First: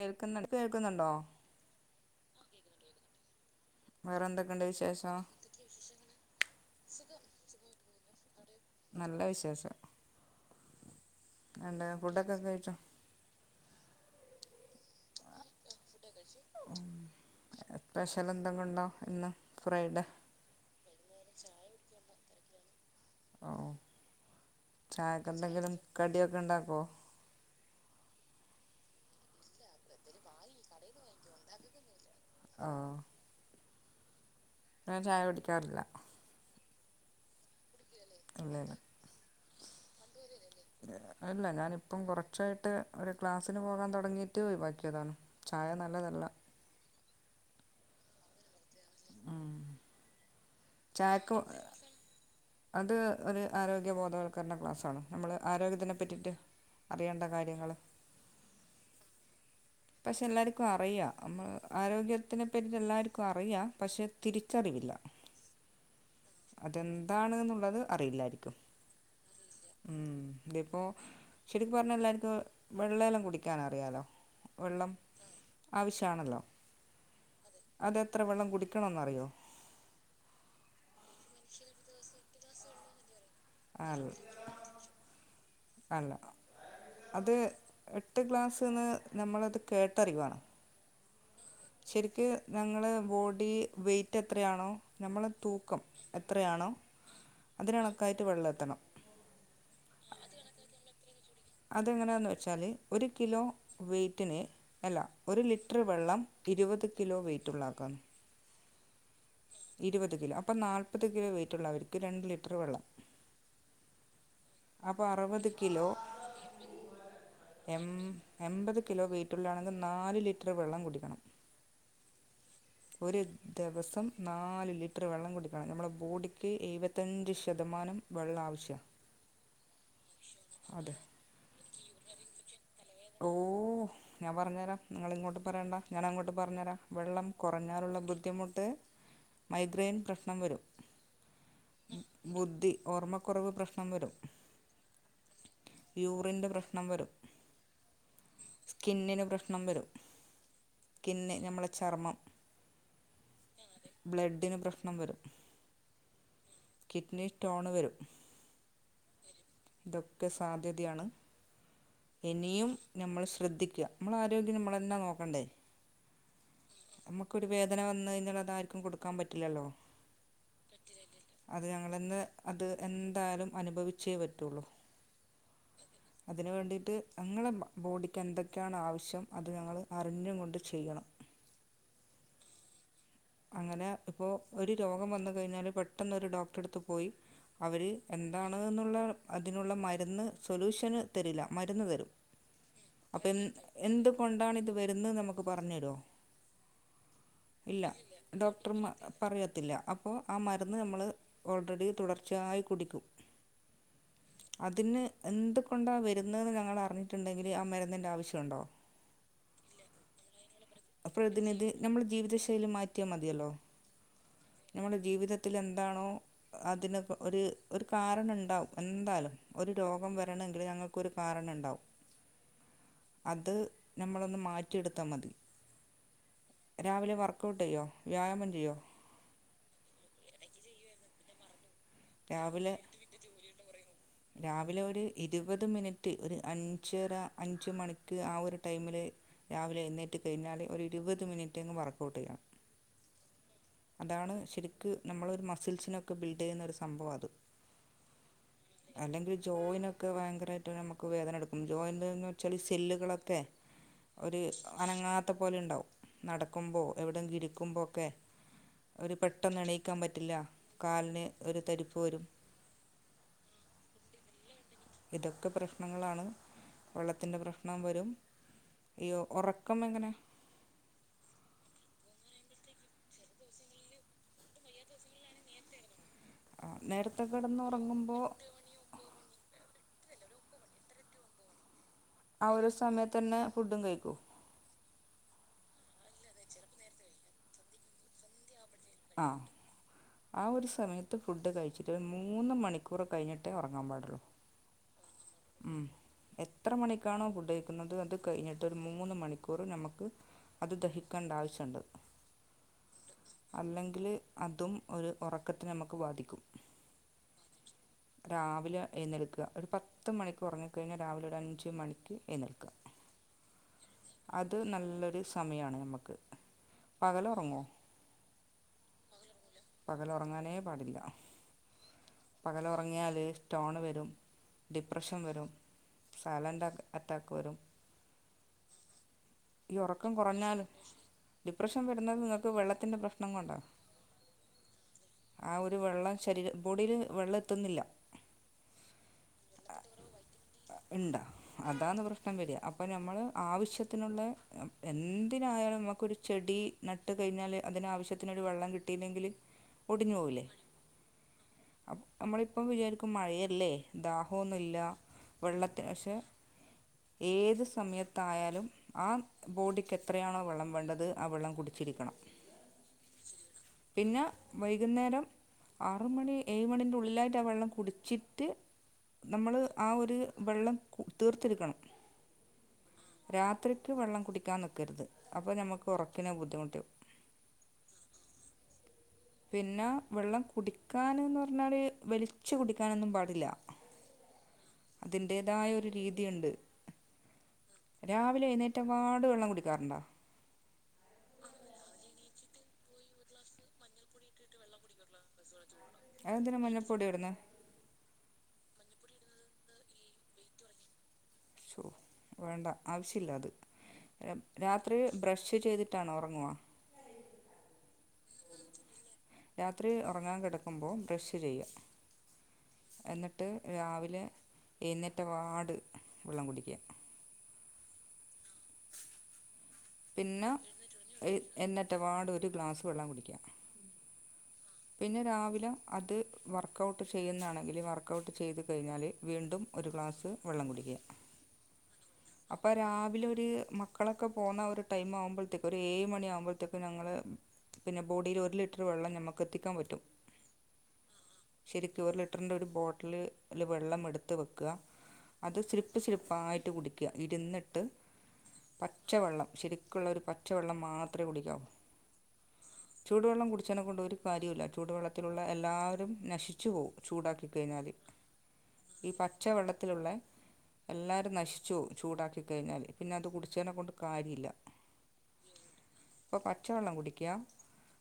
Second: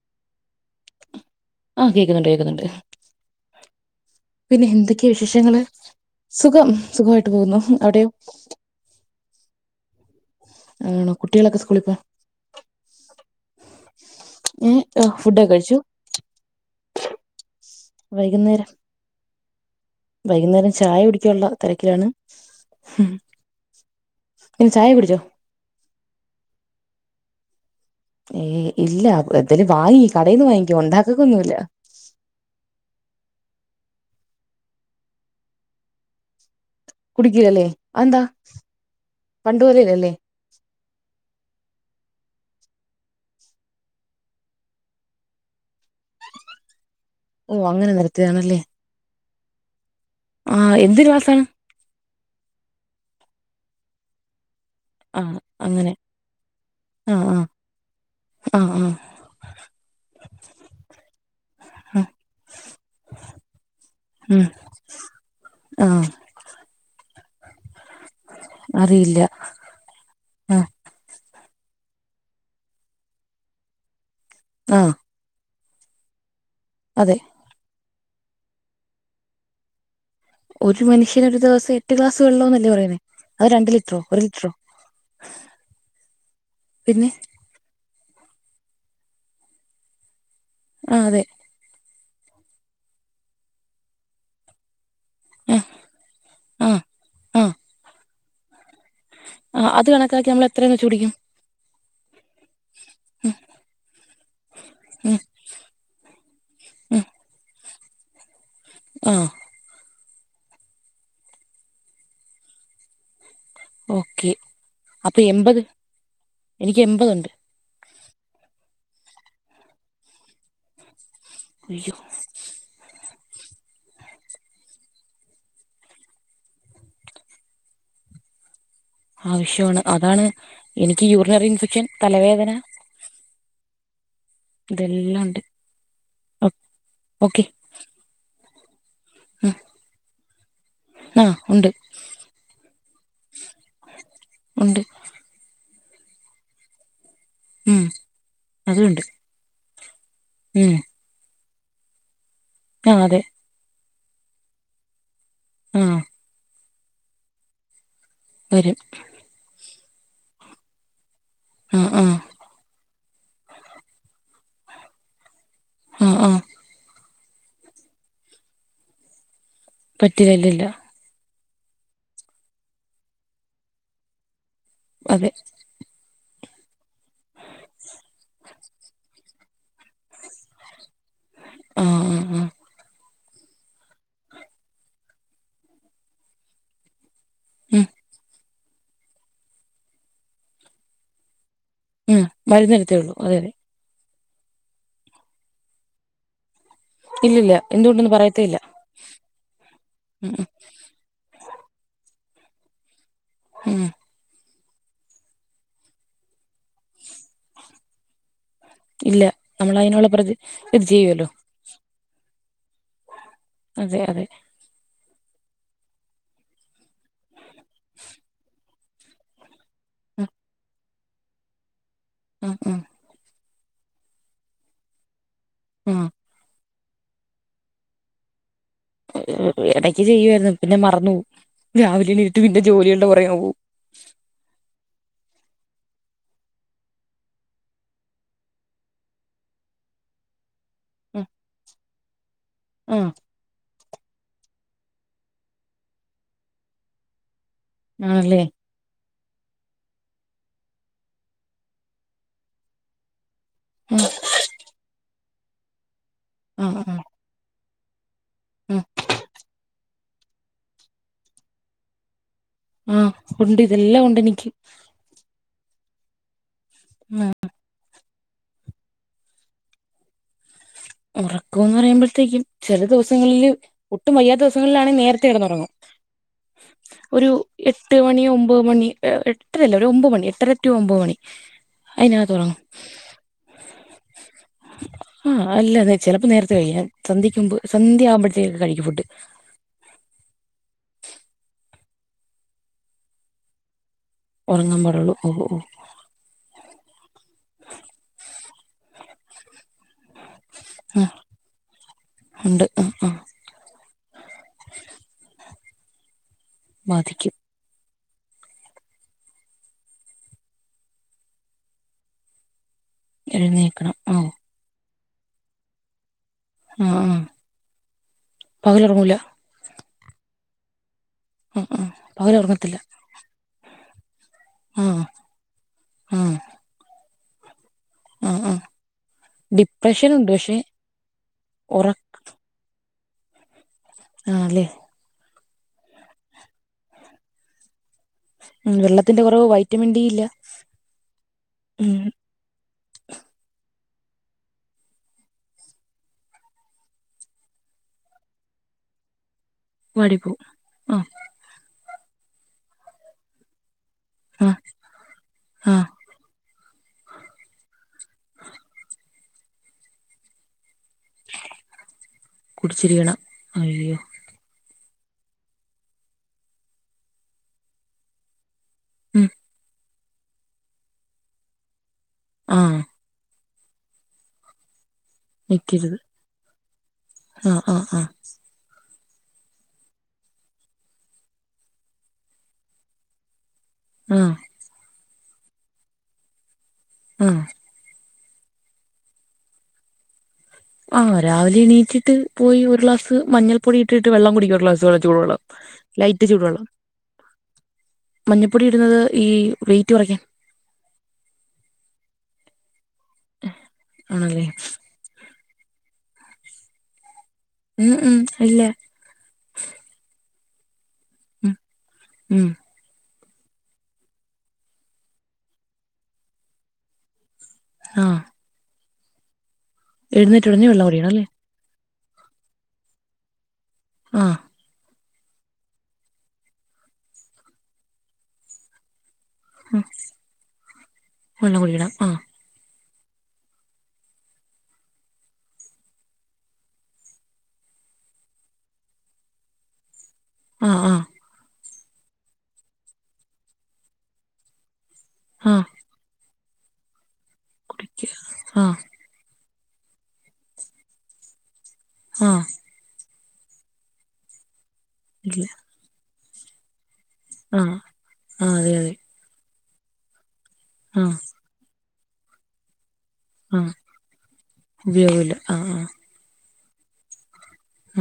കേൾക്കുന്നുണ്ട്, കേൾക്കുന്നുണ്ടോ? ആഹ്, കേൾക്കുന്നുണ്ട് കേൾക്കുന്നുണ്ട്. വേറെ എന്തൊക്കെയുണ്ട് പിന്നെ എന്തൊക്കെയാ വിശേഷം വിശേഷങ്ങള്, സുഖം സുഖായിട്ട് പോകുന്നു അവടെയോ? നല്ല വിശേഷം, ആണോ കുട്ടികളൊക്കെ സ്കൂളിൽ ന്താ പോയോ ഫുഡൊക്കെ കഴിച്ചോ? ഉം ആ ഫുഡ് ഒക്കെ കഴിച്ചു. സ്പെഷ്യൽ എന്തെങ്കും വൈകുന്നേരം ഉണ്ടോ? ഇന്ന് ഫ്രൈഡേ. വൈകുന്നേരം ചായ കുടിക്കാനുള്ള തെരക്കിലാണ്. ഓഹ്, ചായക്ക് എന്തെങ്കിലും കടിയൊക്കെ ഉണ്ടാക്കുവൊ? ഏയ് ഇല്ല എന്തലും വാങ്ങി കടയിന്ന് വാങ്ങിക്കും, ഉണ്ടാക്കതൊന്നുല്ല. ആഹ് ഞാൻ ചായ കുടിക്കാറില്ല. കുടിക്കുകേല്ലേ ആന്താ ഇല്ലല്ല പണ്ടോതുലല്ലേലേ. ഇല്ല ഞാനിപ്പം കുറച്ചായിട്ട് ഒരു ക്ലാസ്സിന് പോകാൻ തുടങ്ങിയിട്ട് ഒഴിവാക്കിയതാണ്. ചായ നല്ലതല്ല. ഓ അങ്ങനെ നിർത്തിയതാണല്ലേ ആഹ് ആഹ് എന്തൊരു ഗ്ലാസാണ് അത് ഒരു ആരോഗ്യ ബോധവൽക്കരണ ക്ലാസ് ആണ്. നമ്മൾ ആഹ് അങ്ങനെ ആരോഗ്യത്തിനെപ്പറ്റിയിട്ട് അറിയേണ്ട ആഹ് ആഹ് കാര്യങ്ങൾ [inaudible] പക്ഷെ എല്ലാവർക്കും അറിയാം നമ്മ ആഹ് ആരോഗ്യത്തിനെ പറ്റി എല്ലാവർക്കും അറിയാം പക്ഷെ ഉം തിരിച്ചറിവില്ല ആഹ്, അതെന്താണ് എന്നുള്ളത് അറിയില്ലായിരിക്കും അറിയില്ല ഉം ഇതി ആഹ് ഇപ്പോൾ ശരിക്ക് പറഞ്ഞ എല്ലാവർക്ക് വെള്ളം എല്ലാം കുടിക്കാൻ അറിയാമലോ വെള്ളം ആഹ് ആവശ്യമാണല്ലോ അതെ അത് എത്ര വെള്ളം കുടിക്കണം എന്ന് അറിയോ? ഒരു മനുഷ്യന് ഒരു ദിവസം എട്ട് ഗ്ലാസ് വെള്ളം എന്നല്ലേ പറയുന്നേ അത് രണ്ട് ലിറ്ററോ അല്ല ഒരു ലിറ്ററോ? അല്ല പിന്നെ അത് എട്ട് ഗ്ലാസ്ന്ന് നമ്മളത് കേട്ടറിവാണ്. ആഹ് അതെ ശരിക്ക് ഞമ്മള് ബോഡി വെയിറ്റ് എത്രയാണോ നമ്മളേ ആ തൂക്കം ആ എത്രയാണോ ആ അതിന് കണക്കായിട്ട് വെള്ളം എത്തണം. ആഹ് അത് കണക്കാക്കി നമ്മൾ എത്രയണോ ചുടിക്ക അതെങ്ങനെയാെന്ന് വെച്ചാൽ ഒരു കിലോ വെയിറ്റിന് അല്ല ഉം ഒരു ലിറ്റർ വെള്ളം ഇരുപത് കിലോ വെയിറ്റ് ഉള്ള ആൾക്കാണ്. ആഹ് ഇരുപത് കിലോ അപ്പം നാല്പ്പത് കിലോ വെയിറ്റ് ഉള്ളവര്ക്ക് രണ്ട് ലിറ്റർ വെള്ളം. ഓക്കെ അപ്പൊ അറുപത് കിലോ എനിക്ക് എമ്പതു ഉണ്ട്. എം എൺപത് കിലോ വെ യിറ്റുള്ള അൾ ആണെങ്കിൽ നാല് ലിറ്റർ വെള്ളം കുടിക്കണം. [unintelligible] ഒരു ദിവസം നാല് ലിറ്റർ വെള്ളം കുടിക്കണം നമ്മുടെ ബോഡിക്ക് എഴുപത്തഞ്ച് ശതമാനം വെള്ളാവശ്യ ആവശ്യമാണ് അതാണ് എനിക്ക് യൂറിനറി ഇൻഫെക്ഷൻ തലവേദന ഓഹ് ഞാൻ പറഞ്ഞുതരാം ഇതെല്ലാം ഉണ്ട് നിങ്ങളിങ്ങോട്ട് പറയണ്ട ഞാന അങ്ങോട്ട് പറഞ്ഞുതരാം. വെള്ളം ഓക്കെ കുറഞ്ഞാലുള്ള ബുദ്ധിമുട്ട് മൈഗ്രെൻ പ്രശ്നം വരും. ആ ഉണ്ട് ബുദ്ധി ഓർമ്മക്കുറവ് പ്രശ്നം വരും. ഉണ്ട്. യുറിന്റെ പ്രശ്നം വരും. ഉം അത് ഉണ്ട് സ്കിന്നിന് പ്രശ്നം വരും. ഉം സ്കിന്ന് നമ്മളെ ചർമ്മം ആ അതെ ബ്ലഡിന് പ്രശ്നം വരും. ഉം കിഡ്നി സ്ടോണ് വരും. വരും. ഇതൊക്കെ സാധ്യതയാണ്. ആ ആ ഇനിയും നമ്മൾ ശ്രദ്ധിക്ക നമ്മൾ ആരോഗ്യം നമ്മള്നോ നോക്കണ്ടേ? ആഹ് ആഹ് നമ്മുക്കൊരു വേദന വന്ന്കയിഞ ആർക്കും കൊടുക്കാൻ പറ്റില്ലല്ലോ പറ്റി എല്ലില്ല. അത് ഞങ്ങളന്ന് അത് എന്തായാലും അനുഭവിച്ചേ പറ്റൊള്ളൂ. അതെ അതിന് വേണ്ടിയിട്ട് ഞങ്ങളെ ബോഡിക്ക് എന്തൊക്കെയാണ് ആവശ്യം അത് ഞങ്ങൾ അറിഞ്ഞും കൊണ്ട് ചെയ്യണം ആഹ് ആ ഹ്ആഹ് അങ്ങനെ ഇപ്പോൾ ഒരു രോഗം വന്ന് കഴിഞ്ഞാല് പെട്ടന്ന് ഒരു ഡോക്ടറെ അടുത്ത് പോയി. ഉം അവര് എന്താണ്ന്നുള്ള അതിനുള്ള മരുന്ന് സൊല്യൂഷന് തരില്ല മരുന്ന് തരും. മ് മരുന്ന്എഴുതിത്തേരുള്ളൂ അതെ അതെ. എന്ത് കൊണ്ടാണ് ഇത് വരുന്ന് നമുക്ക് പറഞ്ഞു തരോ ഇല്ലില്ല ഇല്ല എന്തുകൊണ്ടന്ന് പറയത്തേ ഇല്ല ഡോക്ടർ പറയത്തില്ല അപ്പോൾ ആ മരുന്ന് നമ്മൾ ഓൾറെഡി തുടർച്ചയായി കുടിക്കും. ഉം അതിന് എന്തുകൊണ്ടാ വരുന്നതെന്ന് ഞങ്ങള് അറിഞ്ഞിട്ടുണ്ടെങ്കില് ആ മരുന്നിന്റെ ആവശ്യണ്ടോ? ഇല്ല നമ്മൾ അതിനുള്ള പ്രതി ഇത് അപ്പോൾ ചെയ്യുല്ലോ. ഇതിനിത് നമ്മൾ ജീവിത ശൈലി മാറ്റിയാൽ മതിയല്ലോ? അതെ അതെ നമ്മുടെ ജീവിതത്തിൽ എന്താണോ അതിന് ഒരു ഒരു കാരണം ഉണ്ടാവും. എന്തായാലും ഒരു രോഗം വരണങ്കിൽ ഞങ്ങൾക്കരു കാരണം ഉണ്ടാവും. ഉം ഉം അത് നമ്മളൊന്ന് മാറ്റിയെടുത്താൽ മതി. ഉം രാവിലെ വർക്കഔട്ട് ചെയോ വ്യായാമം ചെയ്യോ. ഇടയ്ക്ക് ചെയ്യുയിരുന്നു പിന്നെ മറന്നു പോവും രാവിലെ എണി ഇരിട്ട് പിന്നെ രാവിലെ ജോലിയുടെ പുറകേ അങ്ങ് പൊവും രാവിലെ ഒരു ഇരുപത് മിനിറ്റ് ഒരു അഞ്ചര അഞ്ച് മണിക്ക് ആ ഒരു ടൈമില്. രാവിലെ എഴ്ന്നേറ്റ് കഴിഞ്ഞാല് ഒരു ഇരുപത് മിനിറ്റ് ങ്ങോട്ട്‌ വർക്കഔട്ട് ചെയ്യാം. ആ ആ അതാണ് ശരിക്ക് നമ്മളൊരു മസിൽസിനൊക്കെ ബിൽഡ് ചെയ്യുന്ന ഒരു സംഭവം അത്. ആണല്ലേ? അല്ലെങ്കിൽ ജോയിനൊക്കെ ഭയങ്കരായിട്ട് നമുക്ക് വേദന എടുക്കും. ജോയിൻന്ന് വെച്ചാല് സെല്ലുകളൊക്കെ ആ ഒരു അനങ്ങാത്ത പോലെ ഉണ്ടാവും. ആ നടക്കുമ്പോ ആ എവിട കിരിക്കുമ്പോ ഒക്കെ. ആ ഒരു പെട്ടെന്ന്ണയിക്കാൻ പറ്റില്ല. കാലിന് ഒരു തരിപ്പ് വരും. ആഹ് ഉണ്ട് ഇതെല്ലാം ഉണ്ട് എനിക്ക്. ഇതൊക്കെ പ്രശ്നങ്ങളാണ്. ആ വെള്ളത്തിറെ പ്രശ്നം വരും. ഈ ഒറക്കം എങ്ങനെ ഉറക്കംന്ന് പറയുമ്പോഴത്തേക്കും ചെല ദിവസങ്ങളില് ഒട്ടും വയ്യാത്ത ദിവസങ്ങളിലാണെങ്കിൽ നേരത്തെ കെടന്നുറങ്ങും നേരത്തെ ഒരു എട്ട് മണി കിടന്നുറങ്ങുമ്പോൾ ഒമ്പത് മണി എട്ടരല്ല ഒരു ഒമ്പ മണി എട്ടരറ്റു ഒമ്പ മണി അതിനകത്ത് ഉറങ്ങും ആഹ് ഒരു സമയത്ത് തന്നെ ഫുഡും കഴിക്കൂ ആഹ് അല്ല ചെലപ്പോൾ നേരത്തെ കഴി സന്ധ്യ ക്ക് മുമ്പ് സന്ധ്യ ആവുമ്പഴത്തേക്ക് കഴിക്കും ഫുഡ് ആഹ് ആ ഹ് ഒരു സമയത്ത് ഫുഡ് കഴിച്ചിട്ട് ഒരു മൂന്ന് മണിക്കൂർ കഴിഞ്ഞിട്ടേ ഒറങ്ങാൻ പാടുള്ളോ ഒറങ്ങാംമ്പടള്ളോ എത്ര മണിക്കാണോ ഫുഡ്ഴിക്കുന്നത് അത് കഴിഞ്ഞിട്ട് ഒരു മൂന്ന് മണിക്കൂറ് നമുക്ക് അത് ആഹ് ദഹിക്കേണ്ട ആവശ്യണ്ട് ഉണ്ട് ആ ഹ് ആഹ് അല്ലെങ്കിൽ അതും ഒരു ഉറക്കത്തിനെ നമുക്ക് ബാധിക്കും ബാധിക്കും രാവിലെ ഏഴുന്നെൽക്ക ഒരു പത്ത് പത്ത് മണിക്ക് ഉറങ്ങിക്കഴിഞ്ഞാൽ രാവിലെ ഒരു അഞ്ച് മണിക്ക് എഴുന്നേൽക്ക എഴുന്നേൽക്കണം ആഹ് അത് നല്ലൊരു സമയാണ് നമുക്ക് ആഹ് ആഹ് പകല ഉറങ്ങോ പകലുറങ്ങൂല പകല ഉറങ്ങാനേ പാടില്ല ഉം ഉം പകന ഉറങ്ങത്തില്ല കഴിഞ്ഞാൽ സ്റ്റോൺ വരും ഡിപ്രഷൻ വരും സൈലൻറ് അറ്റാക്ക് വരും ഉം ഉം ഈ ഉറക്കം കുറഞ്ഞാൽ ഡിപ്രഷൻ ഉറ വരുന്നത് നിങ്ങൾക്ക് വെള്ളത്തിൻ്റെ പ്രശ്നം പ്രഷ്ണം കൊണ്ടോ ആല്ലേ ആ ഒരു വെള്ളം ശ ബോഡിയില് വെള്ളം എത്തുന്നില്ല ഉം വെള്ളത്തിന്റെ കുറവ് വൈറ്റമിൻ ഡി ഇല്ല ഇണ്ടാ ഉം അതാന്ന് പ്രശ്നം ഇഷൻ വരിക അപ്പോം നമ്മൾ ആവശ്യത്തിനുള്ള എന്തിനായാലും നമുക്കൊരു ചെടി നട്ട് കഴിഞ്ഞാൽ അതിന ആവശ്യത്തിനൊരു വെള്ളം കിട്ടിയില്ലെങ്കിൽ പൊട്ടിഞ്ഞു വാടിപ്പോവും പോകില്ലേ ആഹ് നമ്മളിപ്പം വിചാരിക്കും മഴയല്ലേ ആഹ് ദാഹമൊന്നുമില്ല വെള്ളത്തി ആഹ് പക്ഷെ ഏത് സമയത്തായാലും ആ ബോഡിക്ക് എത്രയാണോ വെള്ളം വേണ്ടത് ആ വെള്ളം കുടിച്ചിരിക്കണം കുടിച്ചിരിക്കണം അയ്യോ പിന്നെ വൈകുന്നേരം ആറുമണി ഏഴ് മണി്റെ ഉള്ളിലായിട്ട് ആ വെള്ളം കുടിച്ചിട്ട് ഉം നമ്മള് ആ ഒരു വെള്ളം തീർത്തിടുക്കണം ആ രാത്രിക്ക് വെള്ളം കുടിക്കാൻ നിൽക്കരുത് അപ്പൊ നഞമ്മക്ക് നിക്കരുത് ഉറക്കിന ബുദ്ധിമുട്ടും ആഹ് ആഹ് ആഹ് പിന്നെ വെള്ളം കുടിക്കൻന്ന് പറഞ്ഞാൽ വെളിച്ചച്ച് കുടിക്കാനൊന്നും പാടില്ല ആഹ അതിന്റേതായ ഒരു രീതിയുണ്ട് ആഹ രാവിലെ എഴുന്നേറ്റംപാട് വെള്ളം കുടിക്കാറുണ്ടോ ആഹ രാവിലെ എണീറ്റിട്ട് പോയി ഒരു ഗ്ലാസ്ഞ്ഞൾ പൊടി ഇട്ടിട്ട് വെള്ളം കുടിക്ക ഒരു ഗ്ളാസ്ളൂടുള്ളൂ ഉ ലൈറ്റ് ചൂടുള്ളൂ മഞ്ഞപ്പൊടി ഇടുന്നത് ഈ വെയറ്റ് കുറയ്ക്കൻ ഓ വേണ്ട ആവശ്യില്ല അത് രാ ആണല്ലേ രാത്രി ബ്രഷ് ചെയ്തിട്ടാണോ ഉറങ്ങുവുക ഉം ഉം ഇല്ല. രാത്രി ഉറങ്ങാൻ കിടക്കുമ്പോൾ ബ്രഷ് ഉം ചെയ്യുക. ഉം എന്നിട്ട് രാവിലെ എഴുന്നേറ്റ പാട് വെള്ളം കുടിക്ക.. ആ എഴുന്നേറ്റ പിന്നെ ഉടനെ വെള്ളം കുടിക്കണം അല്ലേ എഴുന്നേറ്റപാട് ഒരു ഗ്ലാസ്സ് വെള്ളം കുടിക്ക. മ് പിന്നെ രാവിലെ അത് വർക്കഔട്ട് ചെയ്യുന്നാണെങ്കിൽ വർക്കഔട്ട് ചെയ്ത് കഴിഞ്ഞാൽ. വീണ്ടും ഒരു ഗ്ലാസ്സ് വെള്ളം കുടിക്ക. വെള്ളം കുടിക്കണം ആഹ് അപ്പ രാവിലെ ഒരു മക്കളൊക്കെ പോകുന്ന ഒരു ടൈം ആകുമ്പോഴത്തേക്കും ഒരു ഏഴ് മണിയ ആകുമ്പോഴത്തേക്കും ഞങ്ങൾ. പിന്നെ ബോഡിൽ ഒരു ലിറ്റർ വെള്ളം നമുക്ക് എത്തിക്കാൻ പറ്റും. ആ ആ ശെരിക്ക് ഒരു ലിറ്ററിന്റെ ഒരു ബോട്ടില് വെള്ളം എടുത്ത് വെക്ക അത് ആഹ് ഇച്ചി [unintelligible] കുടിക്ക ഇരുന്നിട്ട് കുടിക്ക ആഹ് പ പച്ചവെള്ളം ശരിക്കുള്ള ഒരു പച്ചവെള്ളം മാത്രമേ കുടിക്കാവൂ. ആഹ ചൂടുവെള്ളം കുടി േച്ചനെ കൊണ്ട് ഒരു കാര്യമില്ല ചൂടുവെള്ളത്തിലുള്ള ഇല്ല എല്ലാവരും നശിച്ചു പോവും. ചൂടാക്കി ആഹ് കഴിഞ്ഞാൽ ആഹ് അതെ അതെ ഈ പ പച്ച വെള്ളത്തിലുള്ള ആഹ് എല്ലാരും നശിച്ചു ചൂടാക്കി കഴിഞ്ഞാൽ. പിന്നെ അത് കുടിച്ചേനെ ആഹ് കൊണ്ട് കാര്യല്ല ഉപയോഗമില്ല ആഹ് ആഹ് അപ്പൊ പച്ചവെള്ളം കുടിക്ക.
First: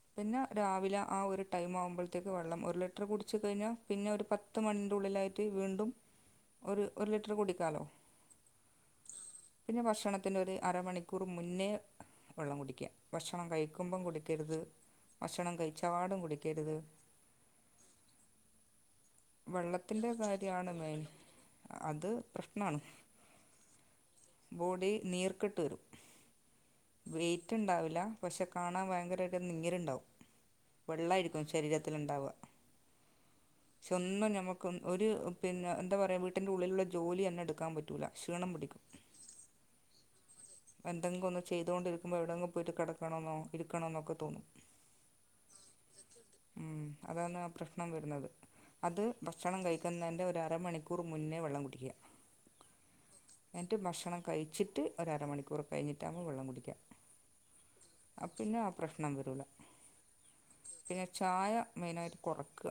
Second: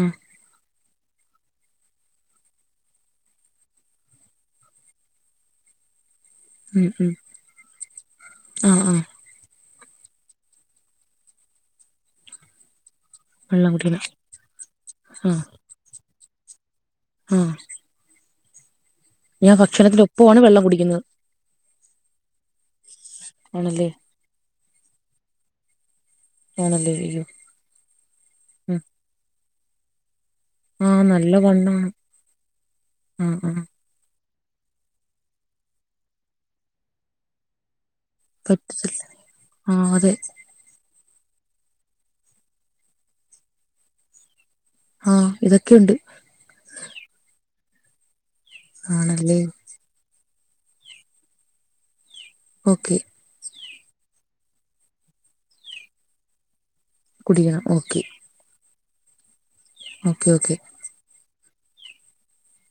ആഹ പിന്നെ രാവില ആ ഒരു ടൈം ആകുമ്പഴത്തേക്ക് വെള്ളം ഒരു ലിറ്റർ കുടിച്ച് കഴിഞ്ഞാൽ പിന്നെ ഒരു പത്ത് മണിൻ്റെ ഉള്ളിലായിട്ട് വീണ്ടും [inaudible] ഒരു ഒരു ലിറ്റർ കുടിക്കാലോ? ആഹ് ആഹ് പിന്നെ ഭക്ഷണത്തി് ന്ഒരു അരമണിക്കൂർ മുന്നേ വെള്ളം കുടിക്ക. ഭക്ഷണം വെള്ളം കഴിക്കുമ്പം കുടിക്കണം കുടിക്കരുത് ഭക്ഷണം കഴിച്ചപാടും കുടിക്കരുത്. ഉം ഭക്ഷണത്തിന്റെ വെള്ളത്തിന്റെ ഒപ്പമാണ് വെള്ളം കാര്യാണ് മെയിൻ കുടിക്കുന്നത് അത് പ്രശ്നാണ്. ആണ്ല്ലേ? ബോഡി നീർക്കെട്ട് വരും. ആണ് ല്ലോ? ട്ടുണ്ടാവില്ല പക്ഷെ കാണാൻ ഭയങ്കരാ യിട്ട് നീരുണ്ടാവും. ആഹ് നല്ല വെള്ളായിരിക്കും വണ്ണാണ് ശരീരത്തിലുണ്ടാവ. ആഹ് ആഹ് പക്ഷെ ഒന്നും നമുക്ക് ഒരു പിന്നെ എന്താ പറയാ വീട്ടിന്റെ ഉള്ളിലുള്ള ജോലി തന്നെ എടുക്കാൻ പറ്റൂല. ക്ഷീണം പിടിക്കും. പറ്റത്തില്ല ആഹ് അതെ എന്തെങ്കിലുംഒന്ന് ചെയ്തോണ്ടിരിക്കുമ്പോ എവിടെങ്കിലും പോയിട്ട് കിടക്കണന്നോ ഇരിക്കണോ എന്നോക്കെ തോന്നും. ആഹ ഇതൊക്കെയുണ്ട്. ഉം അതാണ് ആ പ്രശ്നം വരുന്നത് അത് ആണല്ലേ ഭക്ഷണം കഴ ഴിക്കുന്നതിൻ്റെ ഒരുരമണിക്കൂർ മുന്നേ വെള്ളം കുടിക്ക. ഓക്കെ. എന്നിട്ട് ഭക്ഷണം കഴിച്ചിട്ട് ഒരമണിക്കൂർ കഴിഞ്ഞിട്ടാകുമ്പോൾ വെള്ളം കുടിക്ക. കുടിക്കണം ഓക്കെ. പിന്നെ ആ പ്രശ്നം വരൂല്ല. Okay okay. പിന്നെ ചായ മെയിനായിട്ട് കൊറയ്ക്ക.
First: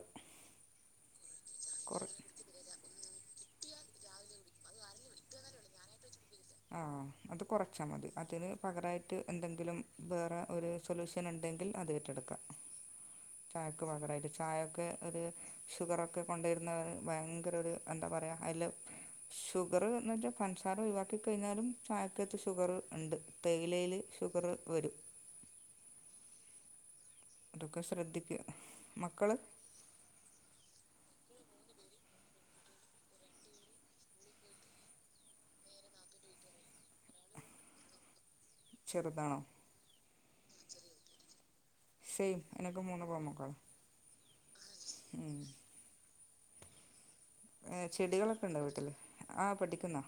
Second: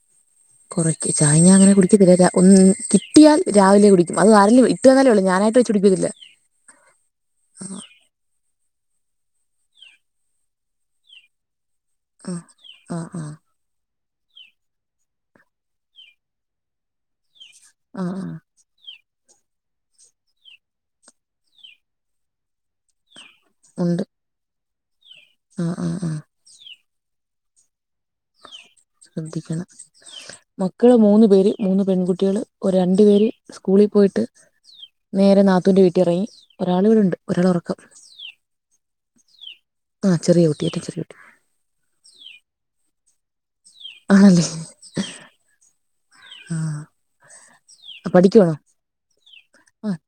കുറയ്ക്ക ചായ ഞാനങ്ങനെ കുടിക്കത്തില്ല ഒന്ന് കിട്ടിയാൽ രാവിലെ കുടിക്കും അത് ആരേലു ഇട്ട് തന്നാലേ ഉള്ളൂ ഞാനായിട്ട് വെച്ച് കുടിക്കത്തില്ല. ആ അത് കുറച്ചാൽ മതി അതിന് പകരായിട്ട് എന്തെങ്കിലും വേറെ ഒരു സൊല്യൂഷൻ ഉണ്ടെങ്കിൽ. അത് ഏറ്റെടുക്കാം. ആഹ് ആഹ് ആഹ് ചായക്ക് പകരമായിട്ട് ചായൊക്കെ ഒരു ഷുഗറൊക്കെ കൊണ്ടുവരുന്ന. ഭയങ്കര ഒരു ആഹ് എന്താ ആഹ് പറയാ ഐല് ഷുഗർന്ന്ച്ചാ പൻസാര ഒയിവാ ക്കഴിഞ്ഞാലും ചായക്കത്ത് ഷുഗറ് ഇണ്ട് തേയിലേല് ഉണ്ട് ഷുഗറ് വരും ആഹ് ആഹ് ആഹ് അതൊക്കെ ശ്രദ്ധി ശ്രദ്ധിക്കണം മക്കള് മൂന്ന് പേര് മൂന്ന് പെൺകുട്ടികള് ഒരു രണ്ടു പേര് സ്കൂളി പോയിട്ട് നേരെ നാത്തൂന്റെ വീട്ടീറങ്ങി ഒരാള് ഇവിടുണ്ട് ഒരാള് ഒറക്കം ചെറുതാണോ ആഹ് ചെറിയകുട്ടി ചെറിയകുട്ടി സെയിം ഞങ്ങക്ക് മൂന്ന് പെമ്മക്കളാ ആണല്ലേ ആഹ് ഏ പഠിക്കുവാണോ ചെടികളൊക്കെണ്ടോ വീട്ടില് ആഹ് പഠിക്കുന്നോ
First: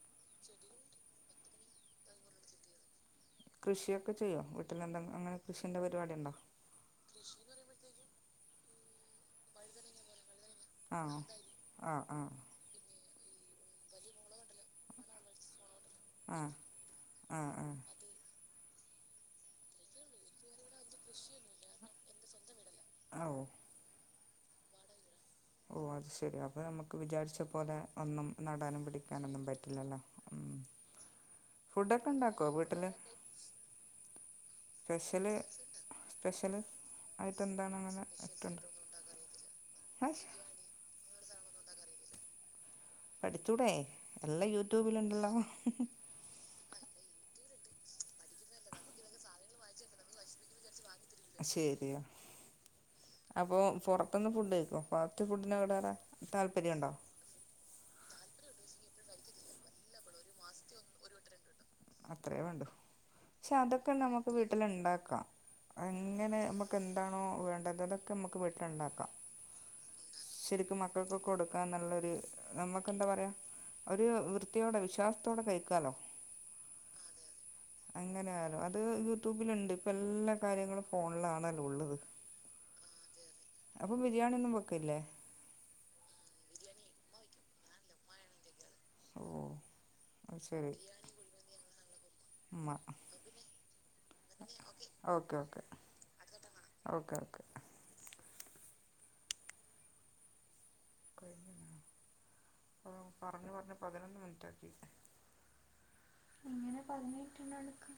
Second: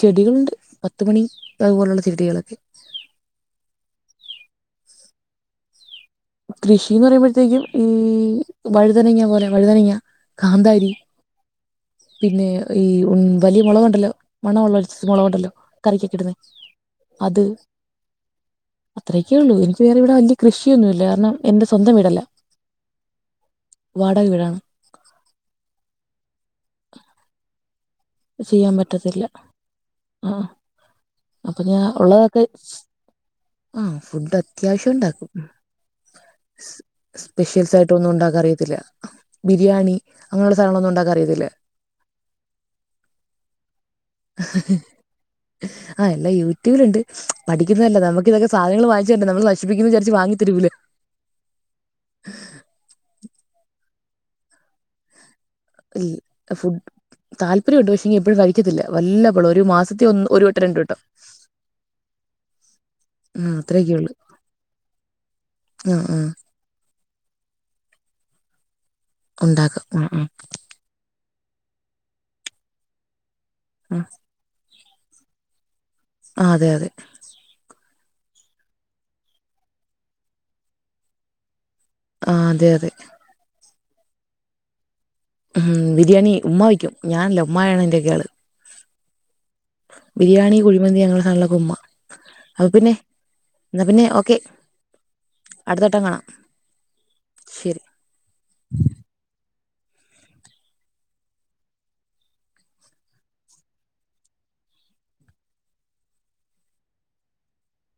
ചെടികള്ണ്ട് പത്തുമണി അതുപോലെള്ള ചെടികളൊക്കെ കൃഷിയൊക്കെ ചെയ്യോ വീട്ടിലെന്തങ്കി അങ്ങനെ കൃഷിന്റെ പരിപാടിണ്ടോ കൃഷിന്ന് പറയുമ്പഴത്തേക്കും ഈ വഴുതനങ്ങ പോലെ വഴുതങ്ങ, കാന്താരി ആണോ? ആ ആ ആ പിന്നെ ഈ ഉ വലിയ മൊളക്ണ്ടല്ലോ മണ്ണ വെള്ളല്ച്ച മുളക്ണ്ടല്ലോ കറിക്കൊക്കേ ഇടുന്നാ ആഹ് ആഹ് ആഹ് അത്രേക്കേള്ളു എനിക്ക് വേറെ ഇവിടെ വല്യ കൃഷിയൊന്നുല്ല കാരണം എന്റെ സ്വന്തം വീടല്ല. ആവു വാടക വിടാണ്. ഓഹ് അത് ശെരി അപ്പം നമ്മക്ക് വിചാരിച്ച പോലെ. ഒന്നും ചെയ്യാൻ നടാനും പറ്റത്തില്ല പിടിക്കാനൊന്നും പറ്റില്ലല്ലോ. അപ്പ ഞാ ഫുഡൊക്കെ ഉള്ളതൊക്കെ ഉണ്ടാക്കുമോ വീട്ടിൽ ഉം ഫുഡ് അത്യാവശ്യം ണ്ടാക്കും. സ്പെഷ്യല് സ്പെഷ്യല് ആയിട്ട് സ്പെഷ്യൽസ് എന്താണ് അങ്ങനെ ആയിട്ടൊന്നും ഉണ്ടാക്കാ ഇട്ടുണ്ട് അറിയത്തില്ല ബിരിയാണി ഹഷ് അങ്ങനെള്ള വേറൊന്നു ന്നുണ്ടാകാൻ അറീലല്ലേ? പഠിച്ചൂടെ എല്ലാം യൂട്യൂബില്ണ്ടല്ലോ ആഹ് എല്ലാ യൂട്യൂബില്ണ്ട് പഠിക്കുന്നതല്ല നമ്ക്ക് ഇതൊക്കെ സധങ്ങള് വങ്ങിച്ച്തരണ്ടെ നമ്മള് നശിപ്പിക്കുന്ന് വിചാരിച്ച് വാങ്ങിതരൂല ശെരിയ അപ്പൊ പൊർത്ത്ന്ന് ഫുഡ് കഴിക്കോ? ഫാസ്റ്റ് ഫു ഇൽ അഫു താല്പര്യണ്ട് പക്ഷെ എപ്പഴും കഴിക്കത്തില്ല വല്ലപ്പളും ഒരു മാസത്തി ഒന്ന് ഒര് വട്ടം രണ്ട് വട്ടം. അത്രേ വാണ്ടു ആ ക്ഷെ അത്രയൊക്കെ അതൊക്കെ ഉള്ളു നമുക്ക് വീട്ടില്ണ്ടാക്കാ ആ ആ അങ്ങനെ നമ്മ പ്പെന്താണോ വേണ്ടത് അതൊക്കെ മ്മക്ക് വീട്ടില്ണ്ടാക്കാ. ഉണ്ടാക്കും മ് മ് മക്കക്ക് കൊടുക്കാന്ന്ള്ളൊര് നമ്മക്കെന്താ പറയാ ആ ഒര് വൃ ത്തിയോടെ വിശ്വാസത്തോടെ കഴിക്കാലോ. ആഹ് അതെ അതെ അങ്ങനെ ആലോ അത് യൂട്യൂബില്ണ്ട് പ്പ എല്ലാ കാര്യങ്ങളും ഫോണിലാണല്ലോ ഉള്ളത്. ആഹ് അതെ അതെ അപ്പൊ ബിരിയാണി ഒന്നും വെക്ക്ല്ലേ? ഉം ബിരിയാണി ഉമ്മ വെയ്ക്കും ഞാനല്ല ഉമ്മയാണെൻ്റെ ഗേള്. ഓഹ് ബിരിയാണി, കുഴിമന്തി അങ്ങനെള്ള സാധനങ്ങളൊക്കെ ഉമ്മാ അഹ് ഉമ്മ പിന്നെ എന്നാ പിന്നെ ഓക്കെ ഓക്കെ ഓക്കെ അടുത്തട്ടം കാണാം. ഓക്കെ ഓക്കെ ശരി ഓഹ് പറഞ്ഞ് പറഞ്ഞ് പതിനൊന്ന് മിനിറ്റാക്കി. ങ്ങനെ പതിനെട്ടെണ്ണട്ക്കാ